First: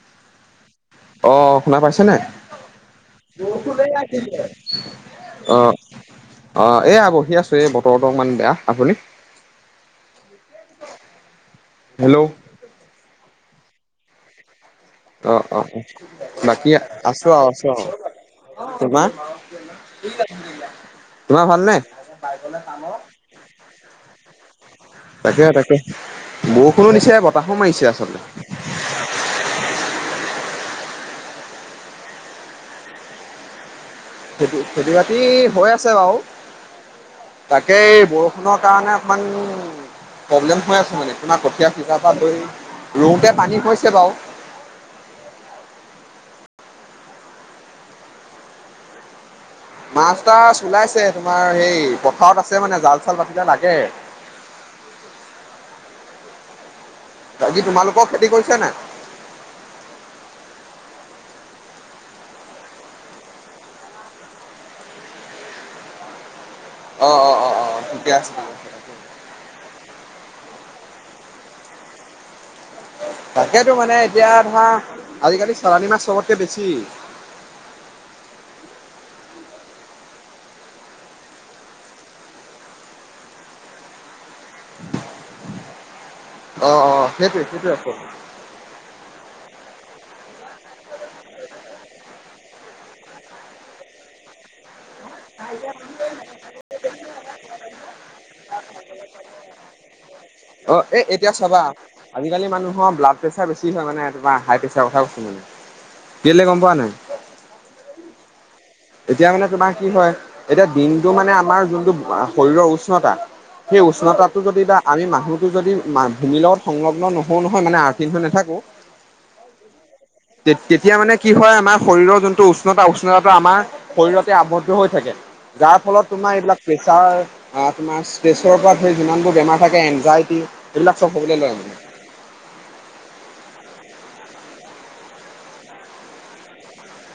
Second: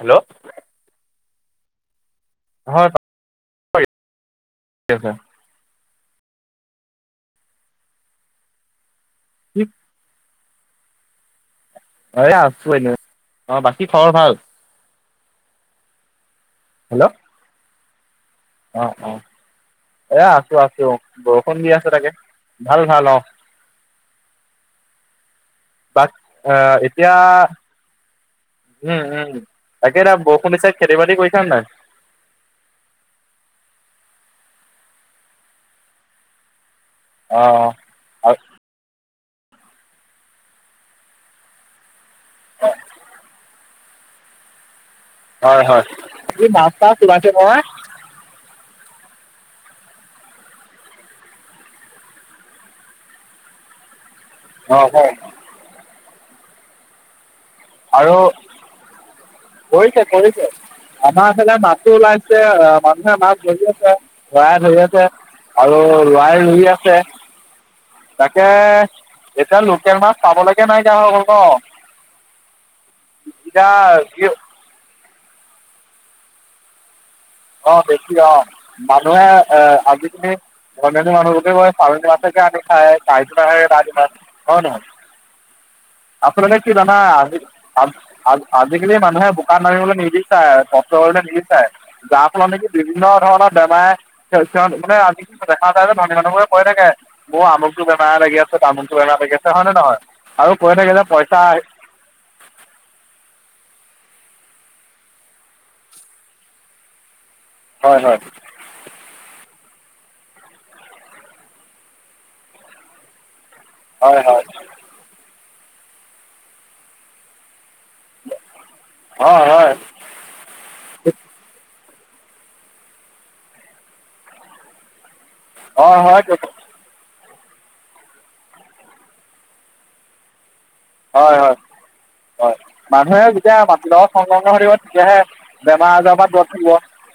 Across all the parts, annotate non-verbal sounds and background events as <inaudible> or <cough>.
Hello. অ' শুনা পাইছেনে? হয় আছে অ', অ' এইয়া বহি আছোঁ, এই বতৰটো অকণমান বেয়া। আপুনি? হি হেল্ল' এই আছোঁ এনে। অ' বাকী খবৰ ভাল? অ', অ', বাকী হেল্ল' আছোঁ আৰু আছোঁ আৰু। অ', তোমাৰ? অ', এ, আছোঁ আছোঁ, তোমাৰ বৰষুণ দি ভালনে? আছে তাকে, ভাল ভাল অ'। তাকে তাকে। বাক আহ বৰষুণো এতিয়া দিছে বতাহো মাৰিছে আচলতে। উম, উম। তাকে এতিয়া বৰষুণ দিছে খেতি বাতি কৰিছা নে নাই? খেতি খেতি বাতি হৈ আছে বাৰু। অ তাকে এই অ বৰ ষুণৰ কাৰণে অকমান প্ৰব্লেম হৈ আছ মানে তোমাৰ কঠীয়া সিচাৰ পৰা লৈ, ৰুওঁতে পানী হৈছে বাৰু। হয় হয়। এই মাছ টাছ ওলাইছে নহয়। মাছ টাছ ওলাইছে, তোমাৰ সেই পথাৰত আছে মানে জাল চাল পাতিলে লাগে। অ' কওঁক। বাকী তোমালোকৰ আৰু খেতি কৰিছানে নাই? কৰিছে কৰিছে। আমাৰ ফালে মাছো ওলাইছে আহ, মানুহে মাছ ধৰি আছে, ধৰাই ধৰি আছে। আৰু লোৱাই ধৰি আছে। অ অ', অ', অ'। আছে তাকে ঠিকে আছে। এতিয়া লোকেল মাছ পাবলৈকে নাইকিয়া হৈ গ'ল ন'? এতিয়া তাকেতো মানে কি এতিয়া ধৰা আজিকালি চালানী মাছ চবতকে বেছি। অ' বেছি অ' মানুহে এ, আজিকালি ধনী ধনী মানুহবোৰ চালনী মাছকে আনি খাই, চাৰিশ টকাকে আৰি মাছ হয় নে নহয়? আচলতে কি অ', জানা অ', আজি সেইটোৱে সেইটোৱে আচল আ-আ-আ আজিকালি মানুহে বোকাত নামিবলৈ নিবিচাৰে আৰু কষ্ট কৰিবলৈ নিবিচাৰে। যাৰ ফলত নেকি বিভিন্ন ধৰণৰ বেমাৰে <unintelligible> মানে আজি দেখা নাই, ধনী মানুহবোৰে কৈ থাকে। মোৰ আমুকটো বেমাৰ লাগি আছে, তামুকটো বেমাৰ লাগি আছে হয় নে নহয়? আৰু কৈ অ' থাকে এ, যে এতিয়া পইচা চাবা আজিকালি মানুহৰ ব্লাড প্ৰেছাৰ বেছি হয় মানে তোমাৰ হাই প্ৰেছাৰৰ কথা কৈছোঁ মানে। কেলে গম পোৱা নাই? হয় হয়। এতিয়া মানে তোমাৰ কি হয়, এতিয়া দিনটো মানে আমাৰ যোনটো আ, শৰীৰৰ উষ্ণতা সেই হয় উষ্ণতাটো হয় যদি বা আমি মানুহটো যদি মা, ভূমিৰ লগত সংলগ্ন নহওঁ নহয় মানে, আৰ্থিং হৈ নাথাকোঁ হয়, হয়। তে-তেতিয়া মানে কি হয়, আমাৰ শৰীৰৰ যোনটো উষ্ণতা, উষ্ণতাটো আমাৰ শৰীৰতে আবদ্ধ হৈ থাকে। যাৰ হয় ফলত তোমাৰ হয় এইবিলাক প্ৰেছাৰ আ, তোমাৰ ষ্ট্ৰেছৰ পৰা ধৰি যিমানবোৰ বেমাৰ থাকে, এনজাইটি এইবিলাক চব হ'বলৈ হয় লয় আৰু মানে। হয় মানুহে যেতিয়া মাটিৰ লগত সংলগ্ন হৈ থাকিব, তেতিয়াহে বেমাৰ-আজাৰ পৰা দুৰত থাকিব।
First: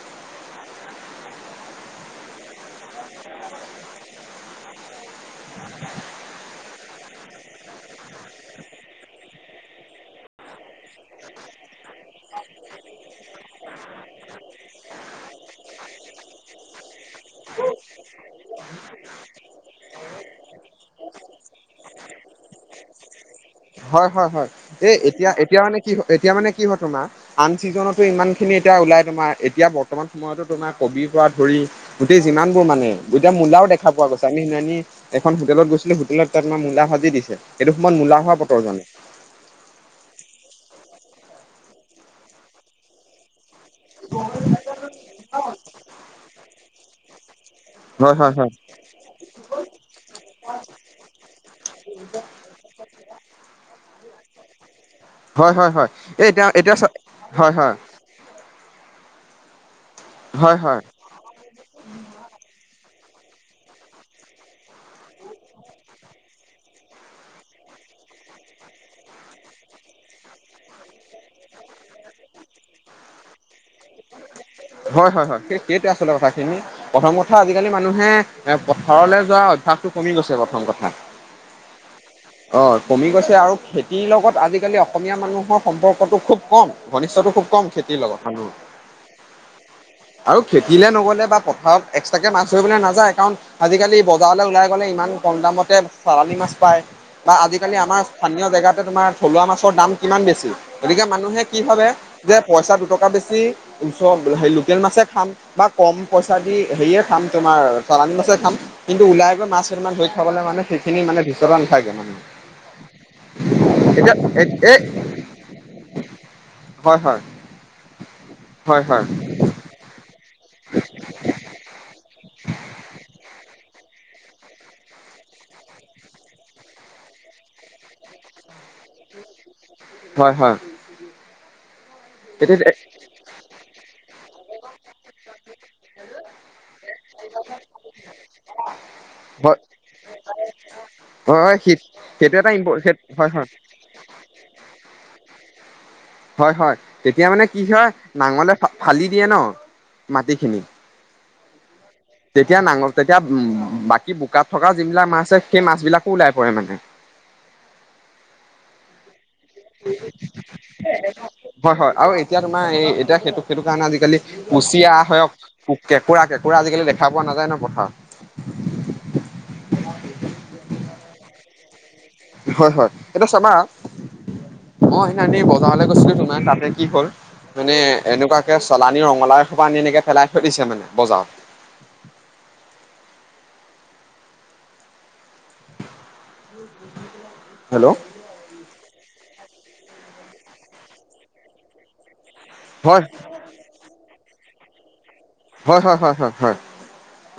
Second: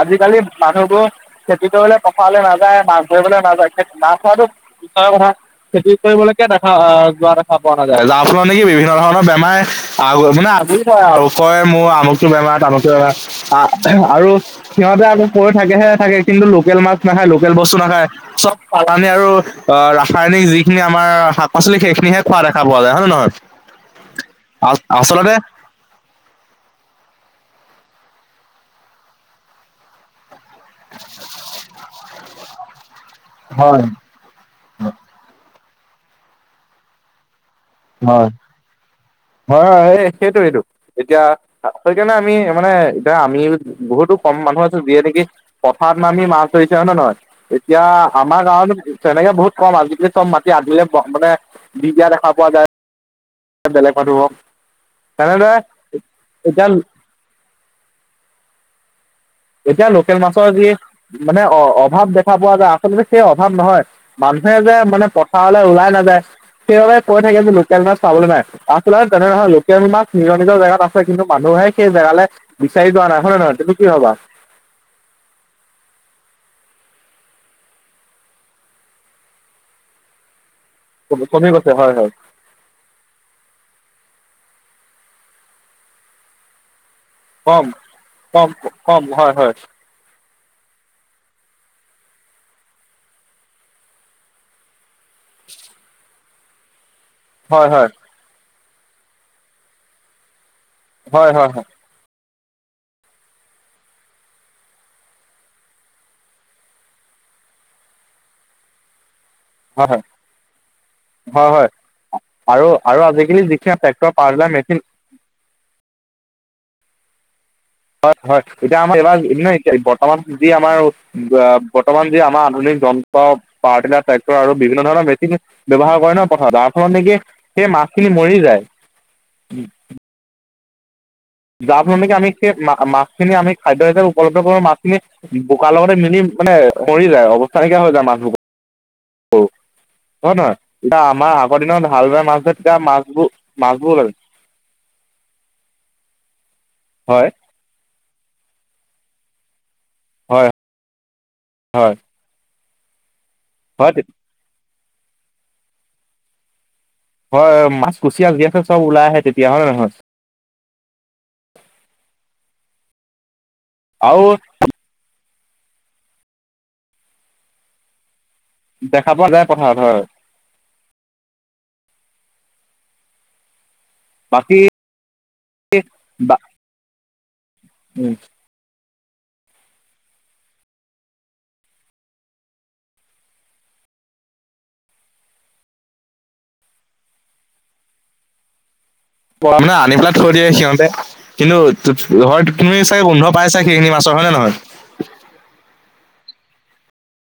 আজিকালি মানুহবোৰ খেতি কৰিবলৈ পথাৰলৈ নাযায়, মাছ ধৰিবলৈ নাযায়, খেত মাছ ধৰাটো পিছৰে কথা। খেতি কৰিবলৈকে দেখা আহ যোৱা দেখা পোৱা নাযায়। যাৰ ফলত নেকি বিভিন্ন ধৰণৰ বেমাৰে আগ মানে, আগৰি ধৰে আৰু কয় মোৰ আমুকটো বেমাৰ, তামুকটো বেমাৰ আহ আৰু সিহঁতে আকৌ কৈ থাকেহে থাকে। কিন্তু লোকেল মাছ নাখায়, লোকেল বস্তু নাখায়। চব চালানি আৰু অ' ৰাসায়নিক যিখিনি আমাৰ শাক-পাচলি, সেইখিনিহে খোৱা দেখা পোৱা যায়, হয় নে নহয়। হয়, হয়, হয়। এই এতিয়া, আচলতে এতিয়া মানে কি হয়, এতিয়া মানে কি হয় তোমাৰ, আন ছিজনতো ইমান খিনি এতিয়া ওলাই তোমাৰ, এতিয়া বৰ্ত বৰ্তমান সময়তো তোমাৰ কবিৰ পৰা ধৰি, গোটেই যিমান বোৰ মানে, এতিয়া মূলাও হয় দেখা পোৱা গৈছে। টানি নানি, এখন হোটেলত গৈছিলোঁ, হোটেলত তাত আমাক মূলা ভাজি দিছে, এইটো সময়ত মূলা হয় হোৱা বতৰ জানো! হয়, হয় এ সেইটো, এতিয়া আ সেইকাৰণে আমি মানে এতিয়া আমিও বহুতো কম মানুহ আছে যিয়ে নেকি, পথাৰত নামি মাছ ধৰিছে হয়নে নহয়? এতিয়া হয় হয় আমাৰ হয় গাঁৱতো তেনেকে বহুত কম, আজিকালি চব মাটি আধিলে ব, মানে দি দিয়া দেখা পোৱা যায় বেলেগ মানুহক। তেনেদৰে হয়, হয়, হয়। এই এতিয়া এতিয়া চ হয়, হয়। এতিয়া লোকেল মাছৰ হয় যি হয় মানে, অ-অভাৱ দেখা পোৱা যায়, আচলতে সেই অভাৱ নহয়। মানুহে যে মানে পথাৰলৈ ওলাই নাযায়, সেইবাবে কৈ থাকে যে লোকেল মাছ পাবলৈ নাই। আচলতে তেনে নহয়, লোকেল মাছ নিজৰ নিজৰ জেগাত আছে। কিন্তু মানুহে সেই জেগালে বিচাৰি যোৱা নাই হয়নে নহয়, তুমি কি ভাবা? হয়, হয়, হয়। এ এইটো আচলতে কথাখিনি। প্ৰথম কথা, আজিকালি মানুহে এ পথাৰলৈ যোৱা অভ্যাসটো কমি গৈছে, প্ৰথম কথা। ক-কমি কমি গৈছে হয়, হয়। অ', কমি গৈছে আৰু খেতিৰ লগত আজিকালি অসমীয়া মানুহৰ সম্পৰ্কটো খুব কম। ঘনিষ্ঠটো খুব কম, খেতিৰ লগত কম, মানুহৰ কম হয়, হয়। আৰু খেতিলে নগ'লে বা পথাৰত এক্সট্ৰাকে মাছ ধৰিবলৈ নাযায়, কাৰণ আজিকালি বজাৰলৈ ওলাই গ'লে ইমান কম দামতে চালানী মাছ পায় বা হয় আজিকালি হয় আমাৰ স্থানীয় জেগাতে তোমাৰ থলুৱা মাছৰ দাম কিমান বেছি, গতিকে হয় মানুহে হয় কি হয় ভাবে যে পইচা দুটকা বেছি ওচৰ, হেৰি লোকেল মাছে খাম। বা কম পইচা দি হেৰিয়ে খাম, তোমাৰ চালানী মাছে খাম। কিন্তু ওলাই গৈ মাছ হয় কেইটামান হয় ধৰি খাবলে মানে সেইখিনি মানে হয় ধিষ্ট্ৰাতা হয়। নাথাকে মানে। আৰু, আৰু আজিকালি যিখিনি ট্ৰেক্টৰ পাৱাৰটিলাৰ এতিয়া এই মেচিন হয়, হয়। হয়, হয়। এতিয়া আমাৰ <inaudible> এতিয়া বত আমাৰ, যি আমাৰ ব-বৰ্তমান যি আমাৰ আধুনিক যন্ত্ৰ পাৱাৰ টিলাৰ ট্ৰেক্টৰ আৰু বিভিন্ন ধৰণৰ মেচিন ব্যৱহাৰ কৰে ন' পথাৰত, যাৰ ফলত নেকি সেই মাছখিনি মৰি যায়। হয়, হয়। যাৰ ফলত আমি কি আমি সেই এতিয়া মা মা ছ খিনি আমি খাদ্য হিচাপে উপলব্ধ কৰোঁ মাছখিনি বোকাৰ লগতে মিলি মানে মৰি যায়, অৱস্থা নাইকীয়া হৈ যায় মাছবোৰ। হয় নহয়, এতিয়া আমাৰ হয় হয় আগৰ দিনত হাল বাই সেইটো মাছ এটা ধৰে ইম্প তেতিয়া হয় মাছবোৰ হয় মাছ <unintelligible> হয়, হয়, তেতিয়া হয় মানে কি হয় নাঙলে ফালি দিয়ে ন' হয় মাটিখিনি। হয়। তেতিয়া নাঙল তেতিয়া উম, হয় বাকী বোকাত থকা যিবিলাক মাছ আছে সেই মাছ বিলাকো ওলাই পৰে মানে। হয়, মাছ কুচিয়া যি আছে চব ওলাই আহে তেতিয়া হয় নে নহয়? হয়, হয়, আৰু এতিয়া তোমাৰ এই এতিয়া সেইটো সেইটো কাৰণে আজিকালি আৰু কুচিয়া হওক, কেঁকোৰা কেঁকোৰা আজিকালি দেখা পোৱা নাযায় ন' পথাৰত? দেখা পোৱা যায় পথাৰত হয়। হয়, হয়, এতিয়া চাবা। বাকী মই সেইদিনা বজাৰলৈ গৈছিলো তোমাৰ তাতে কি হ'ল মানে এনেকুৱা কে চালানী ৰঙলাাও এসোপা আনি এনেকে পেলাই থৈ দিছে মানে বজাৰত। হেল্ল'? মানে আনি পেলাই থৈ দিয়ে সিহঁতে কিন্তু হয়, তুমি চাগে হয় গোন্ধ পাইছা সেইখিনি মাছৰ হয় নে নহয়? হয়, হয়, হয়, হয়, হয়,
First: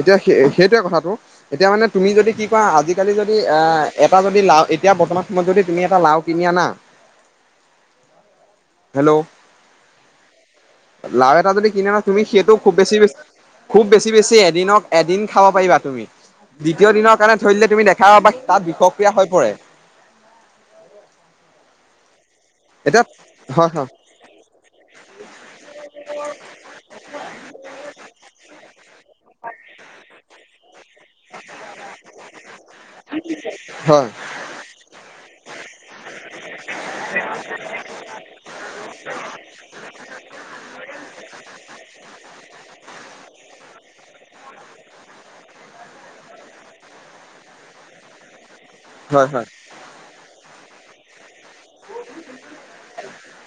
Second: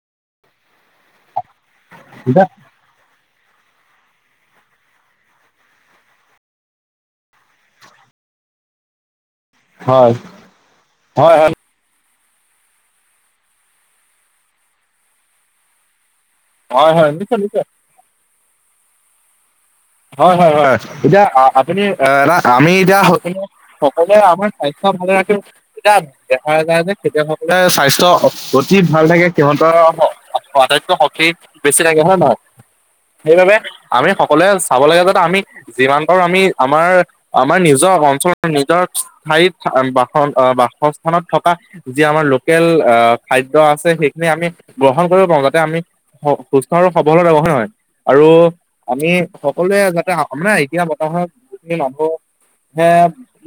এতিয়া সেই সেইটোৱে কথাটো এতিয়া মানে তুমি যদি কি কৰা আজি আজিকালি যদি আ, এটা যদি লাও এতিয়া বৰ্তমান সময়ত যদি তুমি এটা লাও কিনি আনা। হেল্ল' হয় লাও হয় এটা হয় যদি কিনা তুমি সেটো খুব বেছি বেছি খুব বেছি বেছি এদিন অ', এদিন খাব পাৰিবা তুমি। দ্বিতীয় হয় হয় দিনৰ নিশ্চয় কাৰণে থৈ নিশ্চয় দিলে তুমি দেখা পাবা তাত বিষক্ৰিয়া হৈ পৰে। হয়, হয়, হয়, এতিয়া আ আপুনি আ আমি এতিয়া <unintelligible> হয় হয় এতিয়া আপোনাৰ স্বাস্থ্য ভালে ৰাখিব এতিয়া দেখা যায় যে খেতিয়ক সকলে স্বাস্থ্য অতি ভাল থাকে সিহঁতৰ আটাইত কৈ শক্তি বেছি থাকে হয় নে নহয়? সেইবাবে আমি হয় সকলোৱে চাব লাগে যাতে আমি যিমান পাৰোঁ আমি আমাৰ আমাৰ নিজৰ অঞ্চল নিজৰ স্থায়ী বাস-বাসস্থানত থকা যি আমাৰ লোকেল আ, খাদ্য আছে সেইখিনি আমি গ্ৰহণ কৰিব পাৰো যাতে আমি সুস্থ আৰু সবল হৈ থাকোঁ হয় নে নহয়? আৰু আমি হয় হয় সকলোৱে যাতে মানে এতিয়া বৰ্তমান যিখিনি মানুহে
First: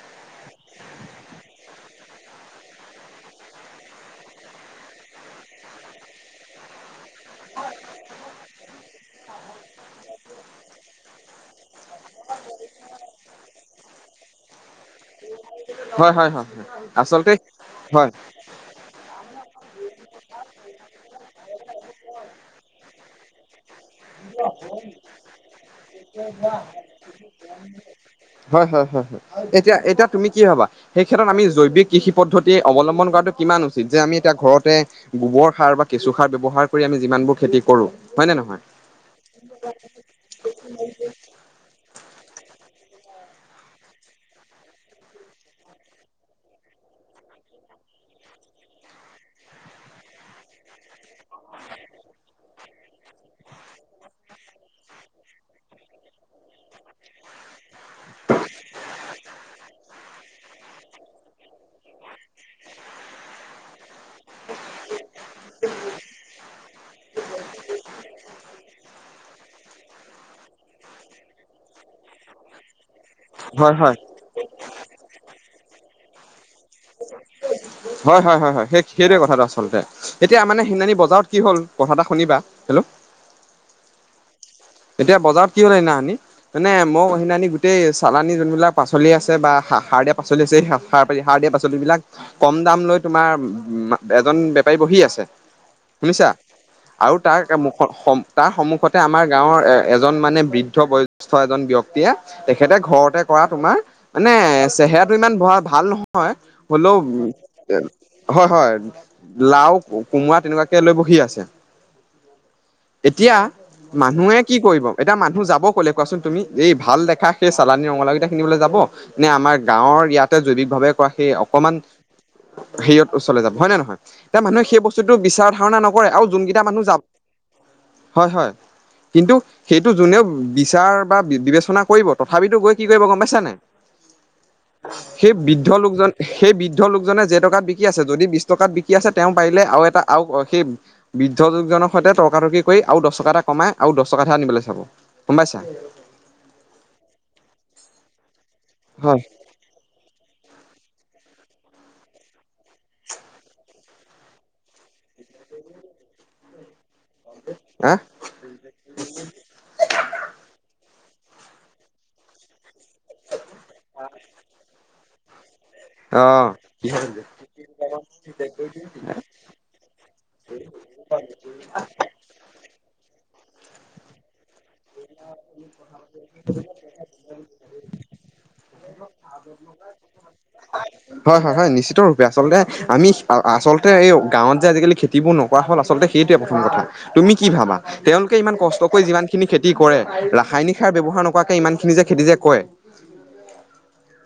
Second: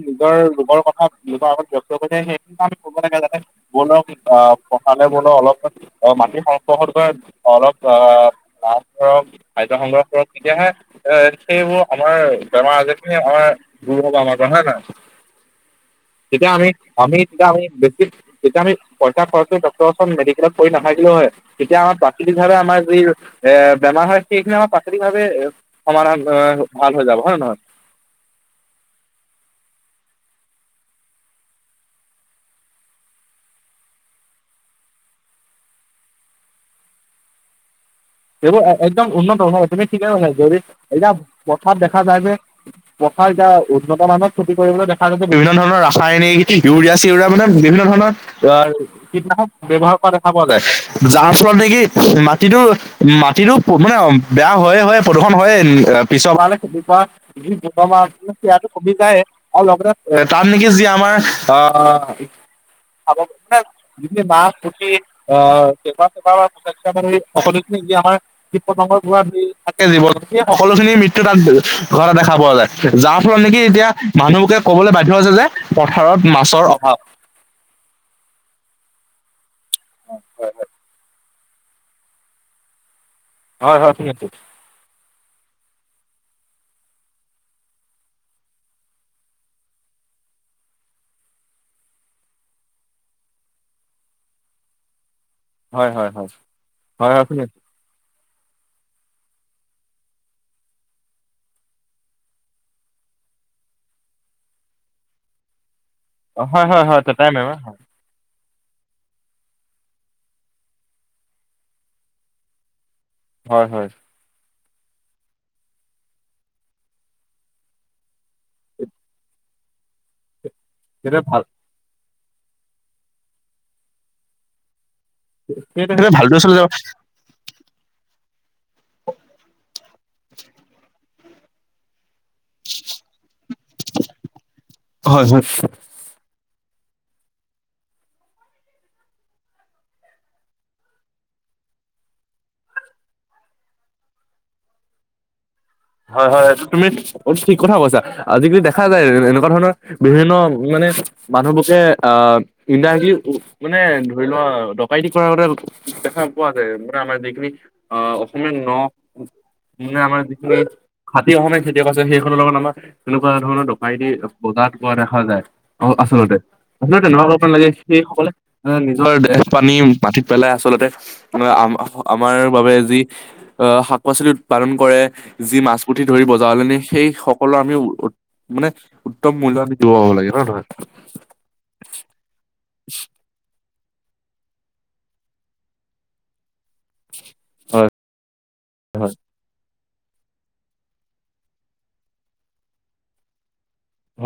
নিজৰ ৰোগৰ কথা <unintelligible> অ', মাটি সংস্পৰ্শক কৰা অলপ আহ, লাভ কৰক খাদ্য সংগ্ৰহ কৰক তেতিয়াহে এ সেইবোৰ আমাৰ বেমাৰ আজাৰ খিনি আমাৰ দূৰ হ'ব আমাৰ পৰা হয় নে নহয়? হয় হয় হয় হয় তেতিয়া আমি আমি আচলতে তেতিয়া আমি বেছি হয় তেতিয়া আমি পইচা খৰচ কৰি ডক্তৰ ওচৰত মেডিকেলত পৰি নাথাকিলো হয়। তেতিয়া আমাৰ প্ৰাকৃতিভাৱে আমাৰ যি এ বেমাৰ হয়, সেইখিনি আমাৰ প্ৰাকৃতিক ভাৱে সমাধান ভাল হৈ যাব হয় নে নহয়? হয়, হয়, হয়, হয়, এতিয়া এতিয়া তুমি কি ভাবা? সেই ক্ষেত্ৰত আমি জৈৱিক কৃষি পদ্ধতি অৱলম্বন কৰাটো কিমান উচিত যে আমি এতিয়া ঘৰতে গোবৰ সাৰ বা কেঁচু সাৰ ব্যৱহাৰ কৰি আমি যিমান বোৰ খেতি কৰো হয় নে এইবোৰ নহয়। এ- একদম উন্নত হব তুমি ঠিকে কৈছা যদি এতিয়া পথাত দেখা যায় যে পথাৰ এতিয়া উন্নত মানত খেতি কৰিবলৈ দেখা যায় যে দুই ধৰণৰ ৰাসায়নিক ইউৰিয়াছ চিউৰিয়া বিলাক মানে বিভিন্ন ধৰণৰ অ', কীটনাশক ব্যৱহাৰ কৰা দেখা পোৱা যায়। যাৰ ফলত নেকি মাটিতো মাটিতো মানে, বেয়া হয়ে হয়, প্ৰদূষণ হয়ে পিছৰ বাৰলে খেতি কৰা <unintelligible> সেইয়াটো পকি যাইয়ে। আৰু লগতে এ তাত নেকি যি আমাৰ আহ খাব মানে বাহ পু্তি অ', পেপাৰ সেপাৰ মানে সকলো ধৰি <unintelligible> যি আমাৰ কিত পতংগৰ হেই থাকে জীৱ সেই সকলো খিনি মৃত্যু তাত গৈ ঘৰতে দেখা পোৱা যায় যাৰ ফলত নেকি হয় এতিয়া হয় মানুহবুকে ক'বলৈ বাধ্য হৈছে যে পথাৰত মাছৰ অভাৱ। হয় হয় হয় হয়, সে সেইটোৱে কথাটো আচলতে এতিয়া মানে সেইনানি বজাৰত কি হল কথা এটা শুনিবা হেল্ল' হয়, হয় <unintelligible> এতিয়া বজাৰত কি হ'ল সেইদিনা হানি মানে মই সেইদিনি গোটেই চালানী যোনবিলাক পাচলি আছে বা সাৰ দিয়া পাচলি আছে স। সাৰ পাৰি সাৰ দিয়া পাচলিবিলাক কম দাম লৈ তোমাৰ মা এজন বেপাৰী বহি আছে। হয় হয় হয় শুনিছা হয় আৰু হয় তাৰ শুনি আছো তাৰ সন্মুখতে আমাৰ গাঁওৰ এ এজন মানে বৃদ্ধ বয়োজেষ্ঠ এজন ব্যক্তিয়ে তেখেতে ঘৰতে কৰা তোমাৰ মানে চেহেৰাটো ইমান বৰ ভাল নহয় হয় হয় হয় তাই মেম হ'লেও হয় হয়। লাও কোমোৰা তেনেকুৱাকে লৈ বহি আছে। এতিয়া। হয়, হয়। মানুহে কি কৰিব? এতিয়া মানুহ যাব ক'লে কোৱাচোন তুমি? এই ভাল দেখা সেই চালানী ৰঙালাউকেইটা কিনিবলৈ যাব! নে আমাৰ গাঁৱৰ ইয়াতে জৈবিক ভাৱে তেতিয়া সেই ভাল অকমান হেৰিয়ত ওচৰলে যাব হয় নে নহয়? এতিয়া মানুহে সেই বস্তু সেটো বিচাৰ ধাৰণা নকৰে তেতিয়া আৰু ভালটো চলি যোনকেইটা যাব মানুহ যা হয় হয় কিন্তু, সেইটো যোনে বিচাৰ বা বিবেচনা কৰিব তথাপিতো গৈ কি কৰিব গম পাইছানে নাই? হয় সেই হয় বৃদ্ধ লোকজন সেই বৃদ্ধলোকজনে যে টকাত বিকি আছে, যদি বিছ টকাত বিকি আছে তেওঁ পাৰিলে আৰু এটা আৰু এটা সেই বৃদ্ধ লোকজনৰ সৈতে তৰ্কাতৰ্কি কৰি, আৰু দছ টকা এটা কমাই আৰু দছ টকা এটাহে আনিবলৈ চাব গম পাইছা! হয়, হয়, এইটো তুমি অ', ঠিক কথা কৈছা। আজিকালি দেখা যায় হয় এনেকুৱা ধৰণৰ বিভিন্ন মানে মানুহলুকে আহ ইণ্ডাইৰেক্টলি উম মানে ধৰি লোৱা ডকাইতি কৰা আগতে দেখা নোপোৱা ছাগে আমাৰ যিখিনি আহ অ', অসমীয়া ন' মানে আমাৰ যিখিনি খাতি অসমীয়া খেতিয়ক আছে সেইখনৰ লগত আমাৰ তেনেকুৱা ধৰণৰ ডকাইতি বজাৰত হোৱা দেখা যায়। অ' আচলতে আচলতে তেনেকুৱা কৰিব নালাগে সেই সকলে এ নিজৰ দেহ পানী মাটিত পেলাই আচলতে আ আমাৰ বাবে যি আ শাক পাচলি উৎপাদন কৰে। যি মাছ-পুঠি ধৰি বজাৰলে নিয়ে সেই সকলৰ আমি উ মানে উত্তম মূল্যত বিকিব লাগে হয় নহয় হয়- হয়- হয়। নিশ্চিত ৰূপে। আচলতে আমি আচল তে এই গাঁৱত যে আজিকালি খেতিবোৰ নকৰা হ'ল আচলতে সেইটোৱে প্ৰথম কথা তুমি কি ভাবা? তেওঁলোকে ইমান কষ্ট কৰি যিমান খিনি খেতি যে কৰে! ৰাসায়নিক সাৰ ব্যৱহাৰ নকৰাকৈ ইমান খিনি যে খেতি যে কৰে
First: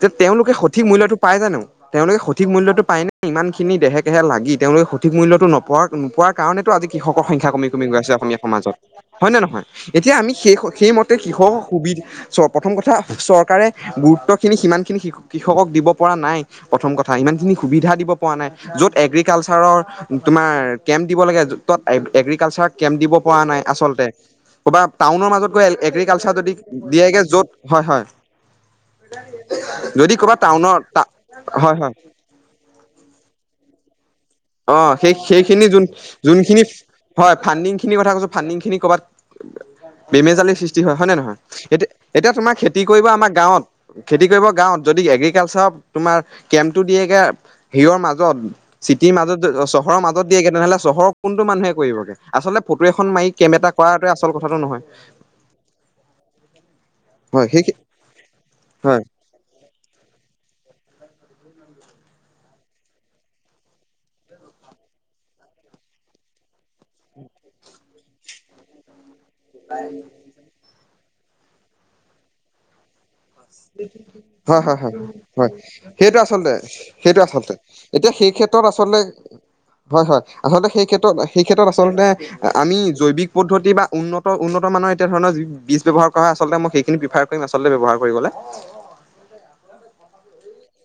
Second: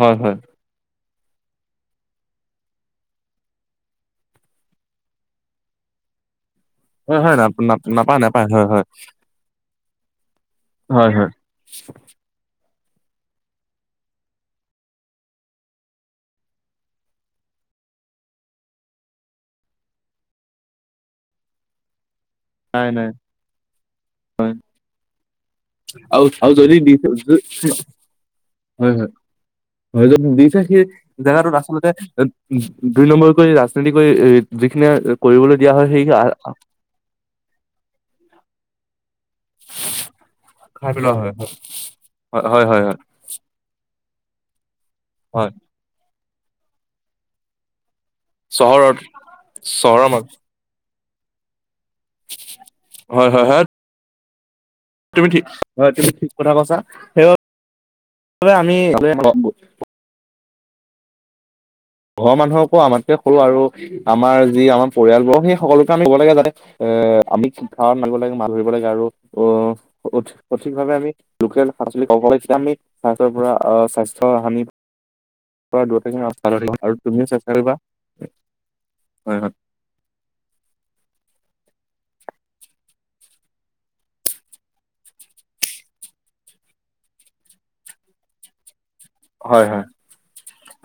যে হয় হয় তেওঁলোকে সঠিক মূল্যটো পাই জানো? তেওঁলোক সঠিক মূল্যটো পায় নে ইমান খিনি দেহে কেহে লাগি তেওঁলোকে সঠিক মূল্যটো নপোৱা নোপোৱা কাৰণেই তো, আজি হয় কৃষকৰ হয় না সংখ্যা কমি কমি গৈ আছে নাপায় অসমীয়া নাপায় হয় সমাজত হয় হয়নে নহয়? এতিয়া আমি সেই হয় স-সেইমতে হয় কৃষক সুবিধ চোৱা প্ৰথম কথা, চৰকাৰে গুৰুত্বখিনি সিমানখিনি কৃষকক দিব পৰা নাই। প্ৰথম কথা ইমানখিনি সুবিধা দিব পৰা নাই য'ত এগ্ৰিকালচাৰৰ তোমাৰ কেম্প দিব লাগে যত এগ্ৰিকালচাৰক নাই কেম্প নাই দিব পৰা নাই আচলতে ক'বাত টাউনৰ মাজত গৈ এল আও আও যদি হয় <unintelligible> হয় হয় হয়। হয় যদি <unintelligible> ক'ৰবাত দিছে টাউনৰ সেই জেগাটোত হয় আচলতে হয় দুই নম্বৰ কৰি ৰাজনীতি কৰি যিখিনি অ', কৰিবলৈ সেই-সেইখিনি দিয়া হয় সেই যোনখিনি হয়, ফাণ্ডিং খিনিৰ কথা কৈছো ফাণ্ডিং খিনি কৰ'ৰবাত বেমেজালিৰ সৃষ্টি খাই হয় হয় পেলোৱা নে নহয় এতিয়া এতিয়া হয় তোমাৰ হয় খেতি হয় হয় কৰিব আমাৰ গাঁৱত। খেতি কৰিব গাঁৱত যদি হয় এগ্ৰিকালচাৰ তোমাৰ কেম্পটো দিয়েগে ভিৰৰ মাজত <inaudible> <unintelligible> মাজত <unintelligible> চহৰৰ মাজত দিয়েগে টি মাজত জ চহৰৰ মাজত দিয়েগে তেনেহলে চহৰৰ কোনটো মানুহে কৰিবগে আচলতে ফটো এখন মায়ী হয় হয় কেম্প হয় এটা <unintelligible> কৰাটোৱে আচল কথাটো নহয় তুমি ঠিক <unintelligible> হয় তুমি ঠিক কথা কৈছা সেই <unintelligible> আমি হয় <unintelligible> <unintelligible> ঘৰৰ মানুহকো আমাতকে সৰু আৰু আমাৰ যি আমাৰ পৰিয়ালবোৰক সেই সকলোকে আমি ক'ব লাগে যাতে এ আমি <unintelligible> মাৰিব লাগে <unintelligible> ধৰিব লাগে আৰু- অ- সঠ সঠিক ভাৱে আমি লোকেল পাচলি খাব লাগে আমি সেতৰ পৰা আহ স্বাস্থ্য হা হানিৰ হা হা হয় পৰা দূৰত সেইটো থাকিম আচলতে আৰু সেইটো তুমিও চেষ্টা আচলতে কৰিবা এতিয়া সেই ক্ষেত্ৰত আচলতে হয় হয় হয় হয় আচলতে সেই ক্ষেত্ৰত সেই ক্ষেত্ৰত আচলতে আমি জৈৱিক পদ্ধতি বা উন্নত উন্নত মানৰ এতিয়া ধৰণৰ বীজ ব্যৱহাৰ কৰা আচলতে মই সেইখিনি প্ৰিফাৰ কৰিম আচলতে ব্যৱহাৰ কৰিবলে হয় হয়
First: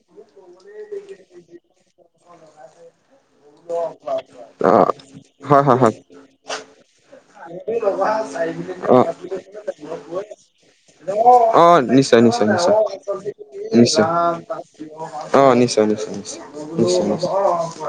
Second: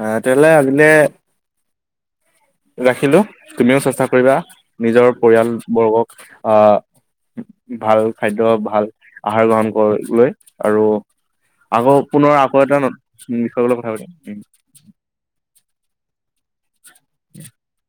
এ তেয়া লে আজিলে ৰাখিলো তুমিও চেষ্টা কৰিবা অ' নিজৰ পৰিয়াল হয় হয় হয়। বৰ্গক আহ ভাল খাদ্য ভাল অ' আহাৰ গ্ৰহণ কৰি লৈ আৰু অ' আকৌ নিশ্চয় পুনৰ নিশ্চয় আকৌ নিশ্চয়। এটা নত কি বিষয় লৈ কথা নিশ্চয় পাতিম উম অ নিশ্চয় নিশ্চয় নিশ্চয় নিশ্চয় নিশ্চয়